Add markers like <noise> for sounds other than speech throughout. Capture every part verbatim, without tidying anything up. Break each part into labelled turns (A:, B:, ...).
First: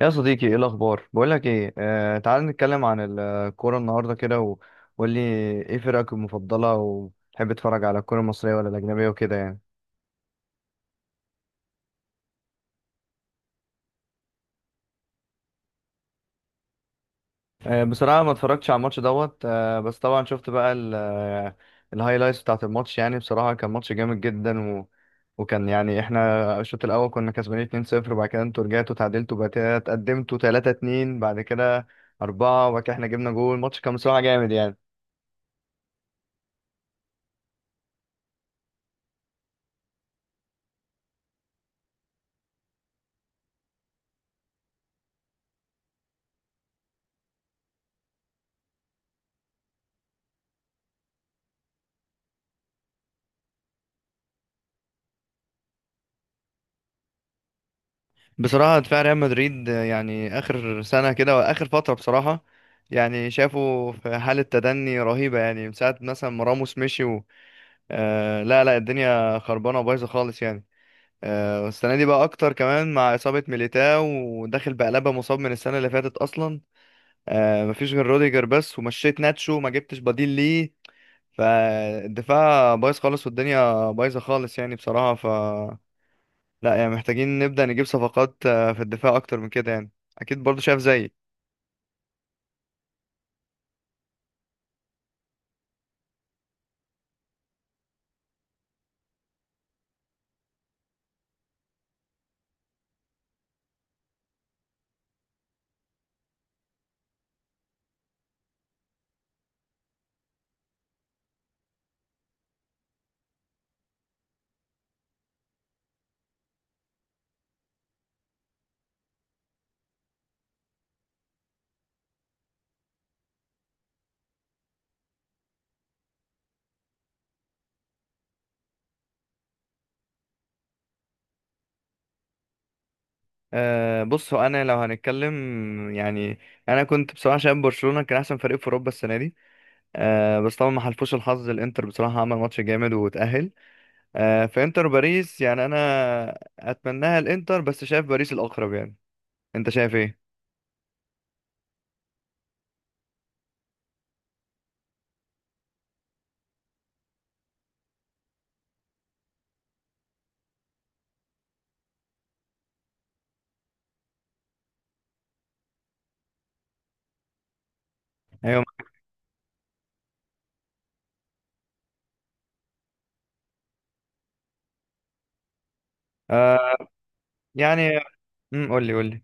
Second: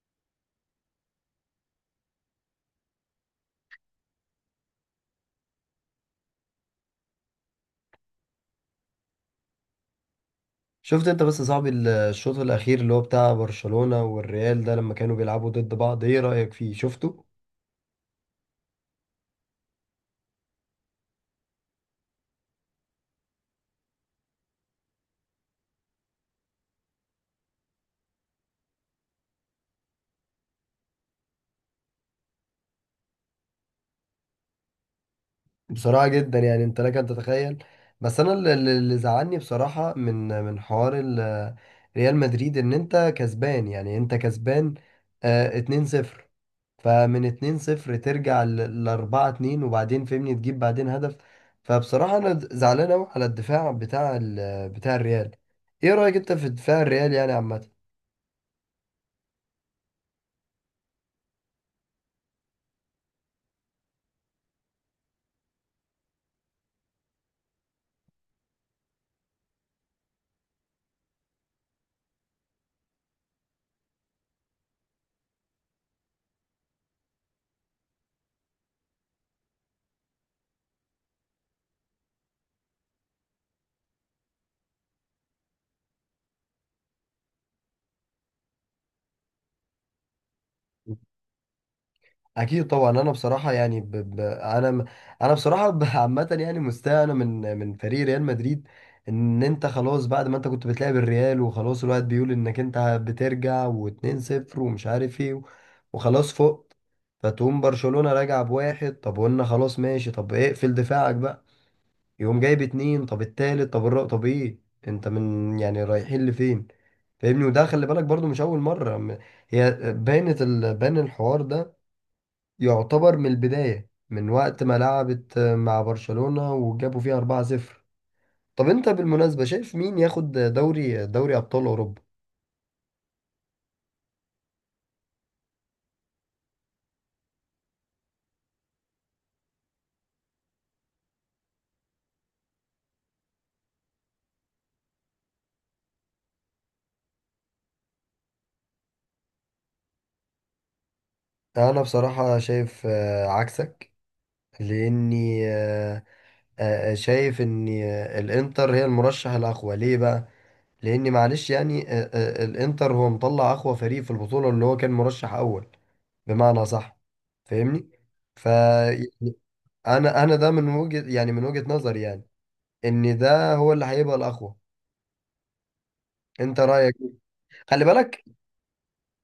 A: يا صديقي، ايه الاخبار؟ بقول لك ايه، آه، تعال نتكلم عن الكوره النهارده كده و- وقول لي ايه فرقك المفضله، وتحب تتفرج على الكوره المصريه ولا الاجنبيه وكده يعني.
B: شفت انت بس يا صاحبي ال- الشوط الاخير اللي هو بتاع برشلونة والريال ده لما كانوا بيلعبوا ضد بعض، ايه رأيك فيه؟ شفته
A: آه بصراحه ما اتفرجتش على الماتش دوت، آه بس طبعا شفت بقى ال- آه، الهايلايتس بتاعه الماتش. يعني بصراحه كان ماتش جامد جدا و وكان يعني احنا الشوط الاول كنا كسبانين اتنين صفر، وبعد كده انتوا رجعتوا تعادلتوا، بعد كده اتقدمتوا ثلاثة اثنين، بعد كده أربعة، وبعد كده احنا جبنا جول. الماتش كان بصراحه جامد يعني.
B: بصراحة جدا يعني، انت لك ان تتخيل. بس انا اللي اللي- اللي زعلني بصراحة من من حوار ال- ريال مدريد، ان انت كسبان، يعني انت كسبان آه اتنين صفر. فمن اتنين صفر ترجع ل اربعة اتنين وبعدين فهمني تجيب بعدين هدف؟ فبصراحة انا زعلان قوي على الدفاع بتاع ال- بتاع الريال. ايه رأيك انت في دفاع الريال يعني عامة؟
A: بصراحة دفاع ريال مدريد يعني آخر سنة كده وآخر فترة بصراحة، يعني شافوا في حالة تدني رهيبة يعني من ساعة مثلا ما راموس مشي و... آه لا لا، الدنيا خربانة وبايظة خالص يعني. آه والسنة دي بقى أكتر كمان مع إصابة ميليتاو، وداخل بقلبة مصاب من السنة اللي فاتت أصلا. آه مفيش غير روديجر بس، ومشيت ناتشو ما جبتش بديل ليه. فالدفاع بايظ خالص والدنيا بايظة خالص يعني. بصراحة لا، يعني محتاجين نبدأ نجيب صفقات آه، في الدفاع أكتر من كده يعني. أكيد برضو شايف زيي.
B: اكيد طبعا. انا بصراحه يعني ب... ب... انا م- انا بصراحه ب- <laughs> عامه يعني مستاء انا من من فريق ريال مدريد. ان انت خلاص بعد ما انت كنت بتلعب الريال وخلاص الواحد بيقول انك انت بترجع و2 صفر ومش عارف ايه و- وخلاص فقت. فتقوم برشلونه راجع بواحد، طب قلنا خلاص ماشي، طب اقفل دفاعك بقى. يقوم جايب اتنين، طب التالت، طب الرابع، طب ايه؟ انت من يعني رايحين لفين؟ فاهمني؟ وده خلي بالك برضو مش اول مره. م- هي باينه ال... باين الحوار ده. يعتبر من البداية من وقت ما لعبت مع برشلونة وجابوا فيها اربعة صفر. طب انت بالمناسبة شايف مين ياخد دوري، دوري أبطال أوروبا؟
A: أه، بص، هو أنا لو هنتكلم يعني، أنا كنت بصراحة شايف برشلونة كان أحسن فريق في أوروبا السنة دي. أه، بس طبعا ما حلفوش الحظ. الإنتر بصراحة عمل ماتش جامد وتأهل. أه، فإنتر باريس، يعني أنا أتمناها الإنتر، بس شايف باريس الأقرب يعني. أنت شايف إيه؟
B: أنا بصراحة شايف آه، عكسك. لأني آه، آه، آه، شايف إن آه، الإنتر هي المرشح الأقوى. ليه بقى؟ لأن معلش يعني، آه، آه، الإنتر هو مطلع أقوى فريق في البطولة، اللي هو كان مرشح أول بمعنى صح. فاهمني؟ ف
A: أيوة.
B: مم. يعني أنا، أنا ده من وجهة، يعني من وجهة نظري، يعني ان ده هو اللي هيبقى الاقوى. انت
A: أه،
B: رايك إيه؟ خلي
A: يعني
B: بالك.
A: امم، قول لي قول لي.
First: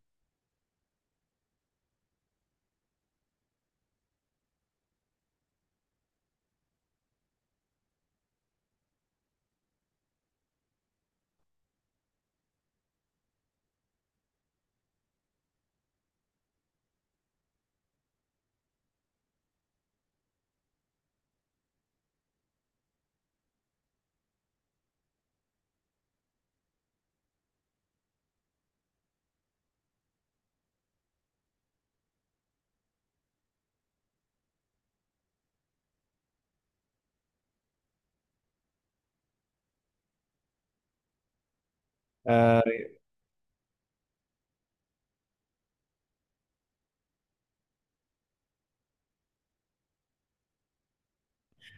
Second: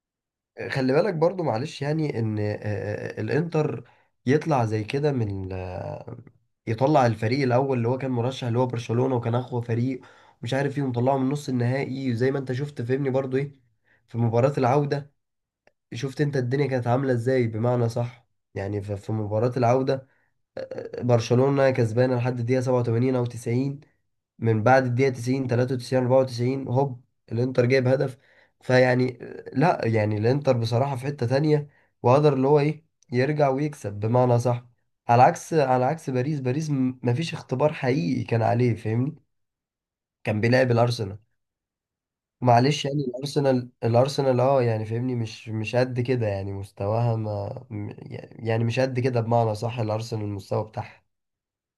B: خلي بالك برضو معلش يعني ان آه، آه، الانتر يطلع زي كده من آه، يطلع الفريق الاول اللي هو كان مرشح، اللي هو برشلونة وكان اقوى فريق ومش عارف ايه، ومطلعه من نص النهائي. وزي ما انت شفت فهمني برضو ايه، في مباراة العودة. شفت انت الدنيا كانت عاملة ازاي بمعنى صح؟ يعني ف- في مباراة العودة آه، برشلونة كسبانة لحد الدقيقة سبعة وتمانين او تسعين. من بعد الدقيقة تسعين تلاتة وتسعين اربعة وتسعين هوب الانتر جايب هدف. فيعني، لا يعني الانتر بصراحة في حتة تانية، وقدر اللي هو ايه، يرجع ويكسب بمعنى صح. على عكس، على عكس باريس. باريس م- مفيش اختبار حقيقي كان عليه، فاهمني. كان بيلعب الارسنال. معلش يعني، الارسنال الارسنال اه يعني فاهمني، مش مش قد كده، يعني مستواها ما م- يعني مش قد كده بمعنى صح. الارسنال المستوى بتاعها.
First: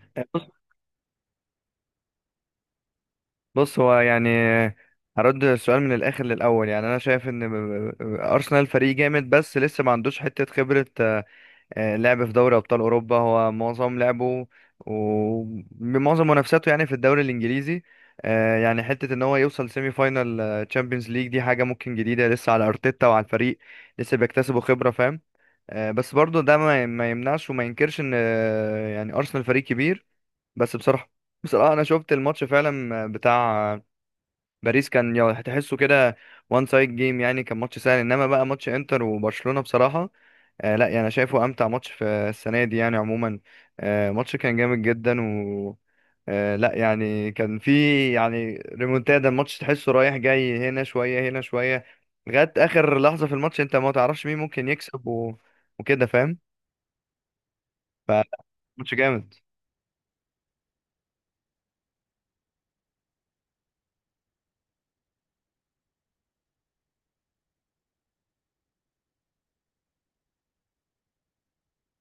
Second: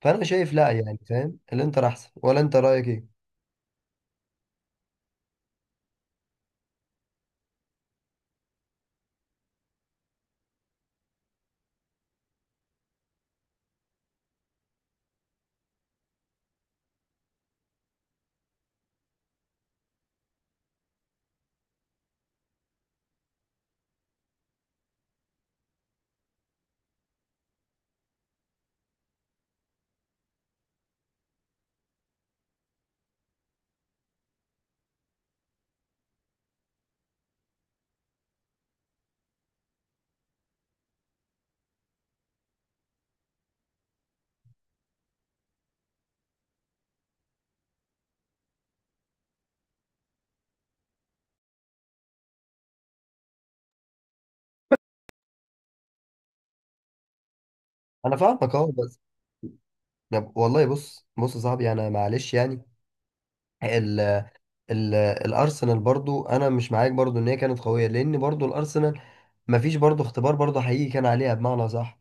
B: فانا
A: أه،
B: شايف لا يعني، فاهم، الانتر احسن، ولا انت رايك ايه؟
A: بص، هو يعني هرد السؤال من الاخر للاول. يعني انا شايف ان م- م- ارسنال فريق جامد، بس لسه ما عندوش حته خبره. آه، آه، لعب في دوري ابطال اوروبا، هو معظم لعبه ومعظم منافساته يعني في الدوري الانجليزي. آه، يعني حته ان هو يوصل سيمي فاينال تشامبيونز ليج دي حاجه ممكن جديده لسه على ارتيتا وعلى الفريق، لسه بيكتسبوا خبره فاهم. آه، بس برضه ده ما ما يمنعش وما ينكرش ان آه، يعني ارسنال فريق كبير. بس بصراحه، بصراحه انا شفت الماتش فعلا بتاع باريس، كان يو- هتحسه كده، وان سايد جيم يعني، كان ماتش سهل. انما بقى ماتش انتر وبرشلونة بصراحة، آه لا يعني انا شايفه امتع ماتش في السنة دي يعني عموما. آه ماتش كان جامد جدا و آه لا يعني كان في يعني ريمونتادا. الماتش تحسه رايح جاي، هنا شوية هنا شوية، لغاية اخر لحظة في الماتش انت ما تعرفش مين ممكن يكسب و... وكده فاهم.
B: انا فاهمك اه،
A: فماتش
B: بس
A: جامد.
B: طب والله، بص بص يا صاحبي، انا معلش يعني، ال ال الارسنال برضو انا مش معاك برضو ان هي كانت قويه، لان برضو الارسنال مفيش برضو اختبار برضو حقيقي كان عليها بمعنى صح.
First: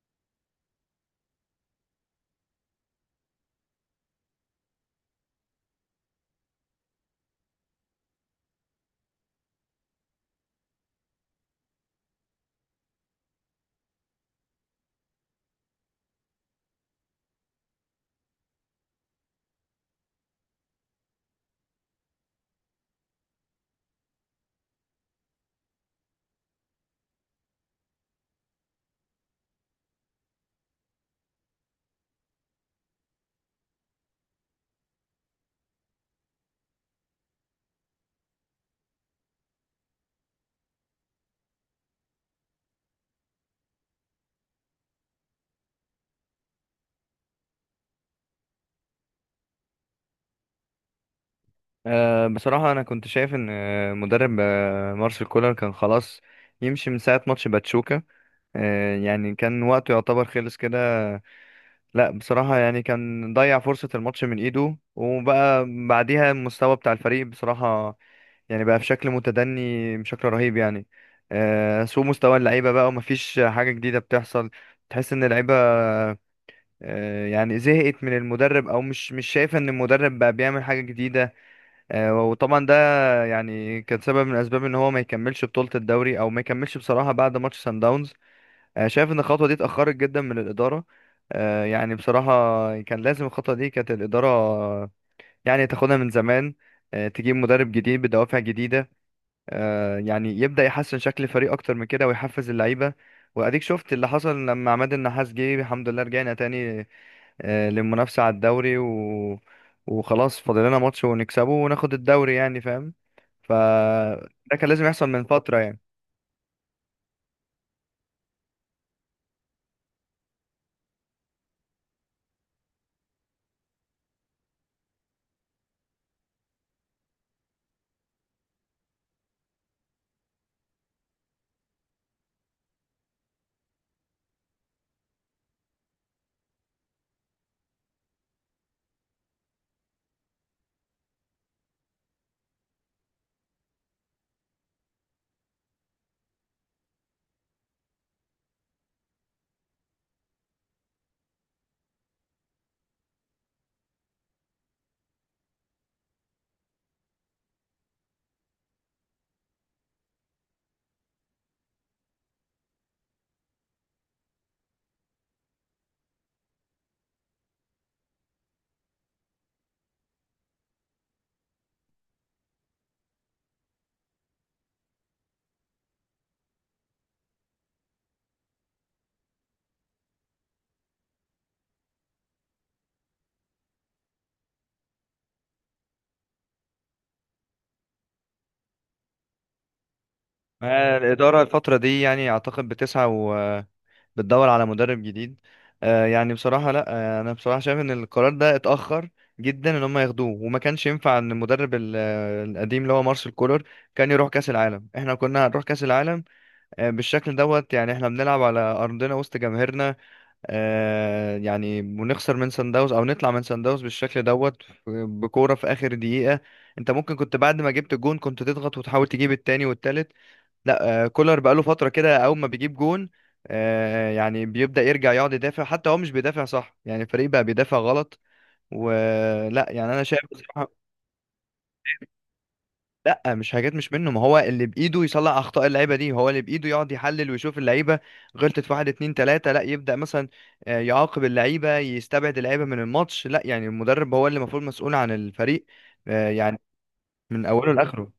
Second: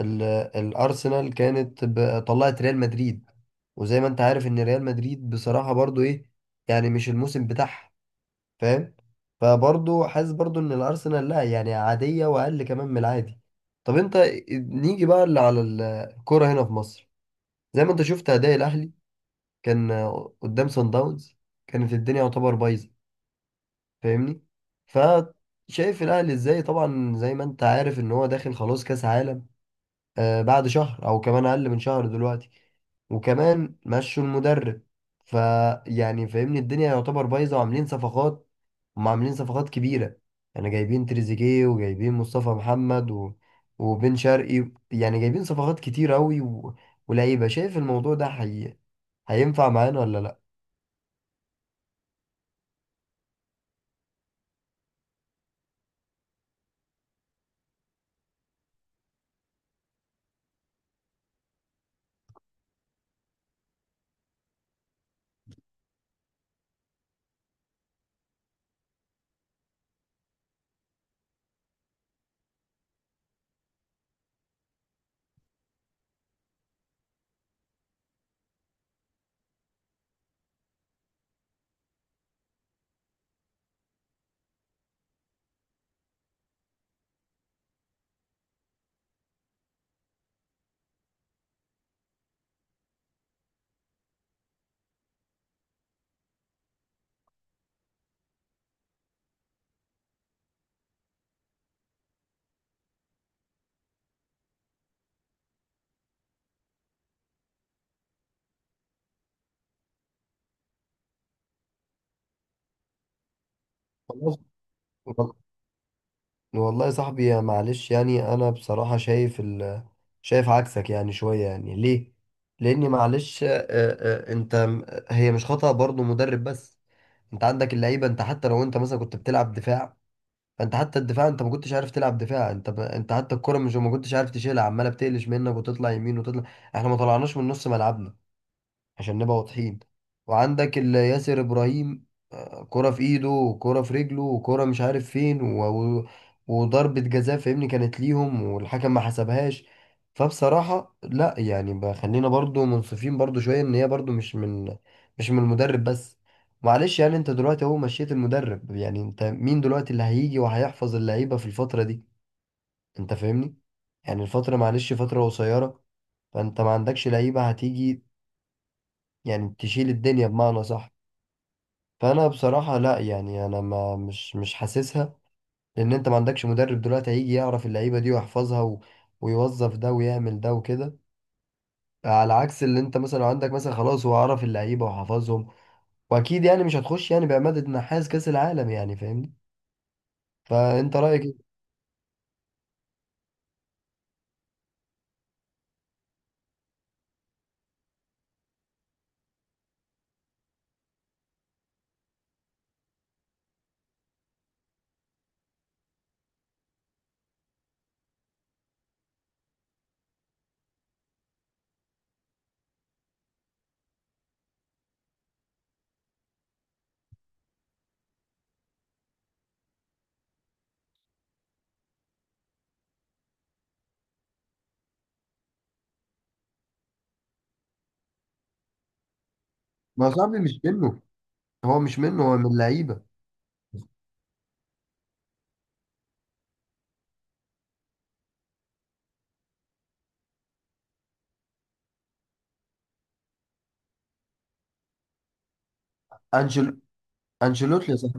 B: ال الارسنال كانت ب- طلعت ريال مدريد، وزي ما انت عارف ان ريال مدريد بصراحه برضو ايه، يعني مش الموسم بتاعها. فاهم؟ فبرضو حاسس برضو ان الارسنال لا يعني عاديه، واقل كمان من العادي. طب انت، نيجي بقى اللي على الكوره هنا في مصر. زي ما انت شفت اداء الاهلي كان آه، قدام سان داونز كانت الدنيا يعتبر بايظه، فاهمني. فشايف الاهلي ازاي؟ طبعا زي ما انت عارف ان هو داخل خلاص كاس عالم آه بعد شهر او كمان اقل من شهر دلوقتي، وكمان مشوا المدرب. فيعني فاهمني الدنيا يعتبر بايظه. وعاملين صفقات، هم عاملين صفقات كبيره، يعني جايبين تريزيجيه وجايبين مصطفى محمد و... وبن شرقي، يعني جايبين صفقات كتير قوي و... ولعيبه. شايف الموضوع ده حقيقي هينفع معانا ولا
A: آه بصراحة انا كنت شايف ان آه، مدرب آه مارسيل كولر كان خلاص يمشي من ساعة ماتش باتشوكا. آه، يعني كان وقته يعتبر خلص كده. لا بصراحة يعني كان ضيع فرصة الماتش من ايده، وبقى بعديها المستوى بتاع الفريق بصراحة يعني بقى في شكل متدني بشكل رهيب يعني. آه، سوء مستوى اللعيبة بقى، ومفيش حاجة جديدة بتحصل. تحس ان اللعيبة آه، يعني زهقت من المدرب، او مش مش شايفة ان المدرب بقى بيعمل حاجة جديدة. آه، وطبعا ده يعني كان سبب من اسباب ان هو ما يكملش بطولة الدوري، او ما يكملش بصراحة بعد ماتش سان داونز. آه، شايف ان الخطوه دي اتاخرت جدا من الاداره. آه، يعني بصراحه كان لازم الخطوه دي كانت الاداره آه، يعني تاخدها من زمان. آه، تجيب مدرب جديد بدوافع جديده آه، يعني يبدا يحسن شكل الفريق اكتر من كده ويحفز اللعيبه. واديك شفت اللي حصل لما عماد النحاس جه، الحمد لله رجعنا تاني آه، للمنافسه على الدوري و... وخلاص فاضل لنا ماتش ونكسبه وناخد الدوري يعني فاهم.
B: لا؟
A: فده كان لازم يحصل من
B: وال-
A: فتره يعني.
B: والله يا صاحبي يا، معلش يعني انا بصراحة شايف ال... شايف عكسك يعني شوية. يعني ليه؟ لاني معلش، آه، آه، آه، انت م- هي مش خطأ برضو مدرب بس. انت عندك اللعيبة. انت حتى لو انت مثلا كنت بتلعب دفاع، فانت حتى الدفاع، انت ما كنتش عارف تلعب دفاع. انت ب... انت حتى الكرة مش، ما كنتش عارف تشيلها، عمالة بتقلش منك وتطلع يمين وتطلع. احنا ما طلعناش من نص ملعبنا عشان نبقى واضحين. وعندك ال- ياسر ابراهيم آه، كرة في ايده وكرة في رجله وكرة مش عارف فين و... و... وضربة جزاء فاهمني كانت ليهم والحكم ما حسبهاش. فبصراحة لا، يعني بقى خلينا برضو منصفين برضو شوية، ان هي برضو مش من، مش من المدرب بس. معلش يعني انت دلوقتي اهو مشيت المدرب، يعني انت مين دلوقتي اللي هيجي وهيحفظ اللعيبة في الفترة دي؟ انت فاهمني. يعني الفترة معلش فترة قصيرة. فانت ما عندكش لعيبة هتيجي يعني تشيل الدنيا بمعنى صح. فانا بصراحه لا يعني، انا ما مش مش حاسسها. لان انت ما عندكش مدرب دلوقتي هيجي يعرف اللعيبه دي ويحفظها و... ويوظف ده ويعمل ده وكده. على عكس اللي انت مثلا لو عندك، مثلا خلاص هو عرف اللعيبه وحفظهم. واكيد يعني مش هتخش يعني بعماده نحاس كاس العالم، يعني فاهمني. فانت
A: آه،
B: رايك
A: الإدارة
B: ايه؟
A: الفترة دي يعني أعتقد بتسعى، بتدور على مدرب جديد. آه يعني بصراحة لا، آه انا بصراحة شايف ان القرار ده اتأخر جدا ان هم ياخدوه، وما كانش ينفع ان المدرب ال- آه، القديم اللي هو مارسيل كولر كان يروح كأس العالم. احنا كنا هنروح كأس العالم آه بالشكل دوت يعني؟ احنا بنلعب على ارضنا وسط جماهيرنا، آه يعني ونخسر من سان داونز، او نطلع من سان داونز بالشكل دوت آه، بكورة في اخر دقيقة. انت ممكن كنت بعد ما جبت الجون كنت تضغط وتحاول تجيب التاني والتالت. لا آه، كولر بقاله فترة كده أول ما بيجيب جون آه، يعني بيبدأ يرجع يقعد يدافع. حتى هو مش بيدافع صح، يعني الفريق بقى بيدافع غلط ولا، يعني أنا
B: ما هو
A: شايف
B: صاحبي مش
A: بصراحة.
B: منه، هو مش منه، هو من اللعيبه.
A: لا مش حاجات مش منه، ما هو اللي بإيده يصلح أخطاء اللعيبة دي، هو اللي بإيده يقعد يحلل ويشوف اللعيبة غلطت في واحد اتنين تلاتة، لا يبدأ مثلا آه، يعاقب اللعيبة، يستبعد اللعيبة من الماتش. لا يعني المدرب هو اللي المفروض مسؤول عن الفريق آه، يعني
B: انشل
A: من أوله
B: انشيلوتي.
A: لآخره.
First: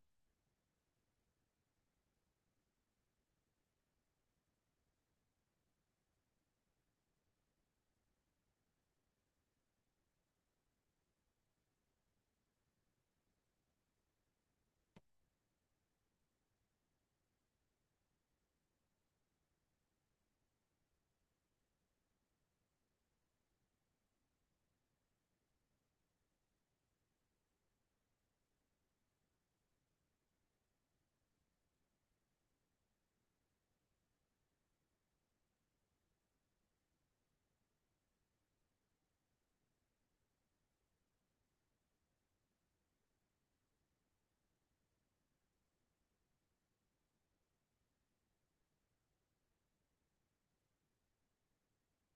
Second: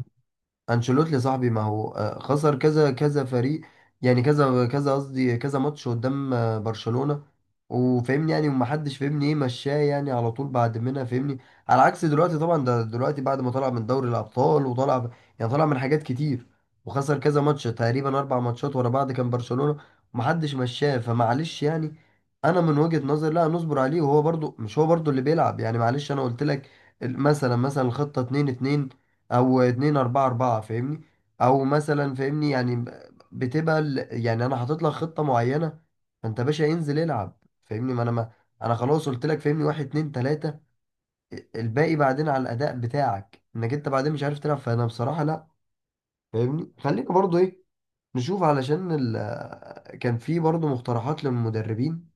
B: انشيلوتي يا صاحبي، ما هو آه، خسر كذا كذا فريق، يعني كذا كذا قصدي كذا ماتش قدام آه، برشلونة، وفهمني يعني ومحدش فهمني ايه مشاه يعني على طول بعد منها فهمني. على عكس دلوقتي طبعا، ده دلوقتي بعد ما طلع من دوري الابطال وطلع، يعني طلع من حاجات كتير وخسر كذا ماتش تقريبا اربع ماتشات ورا بعض كان برشلونة، ومحدش مشاه. فمعلش يعني، انا من وجهة نظري لا، نصبر عليه، وهو برضو مش هو برضو اللي بيلعب. يعني معلش انا قلت لك ال- مثلا، مثلا الخطة اتنين اتنين او اتنين اربعة اربعة فاهمني، او مثلا فاهمني يعني ب- بتبقى ال- يعني انا حاطط لك خطة معينة، فانت باشا انزل العب. فاهمني؟ ما انا ما انا خلاص قلت لك فاهمني واحد اتنين تلاتة، الباقي بعدين على الاداء بتاعك، انك انت بعدين مش عارف تلعب. فانا بصراحة لا، فاهمني، خلينا برضو ايه، نشوف، علشان ال... كان في برضو مقترحات للمدربين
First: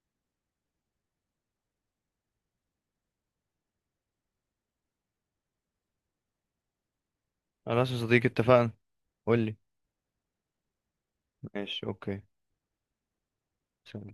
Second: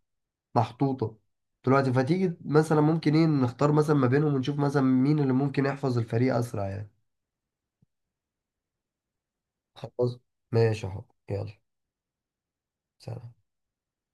B: محطوطة دلوقتي. فتيجي مثلا ممكن ايه نختار مثلا ما بينهم ونشوف مثلا مين اللي ممكن يحفظ الفريق اسرع يعني.
A: خلاص يا صديقي، اتفقنا. قول لي.
B: خلاص ماشي اهو يلا،
A: ماشي أوكي.
B: سلام.
A: سلام.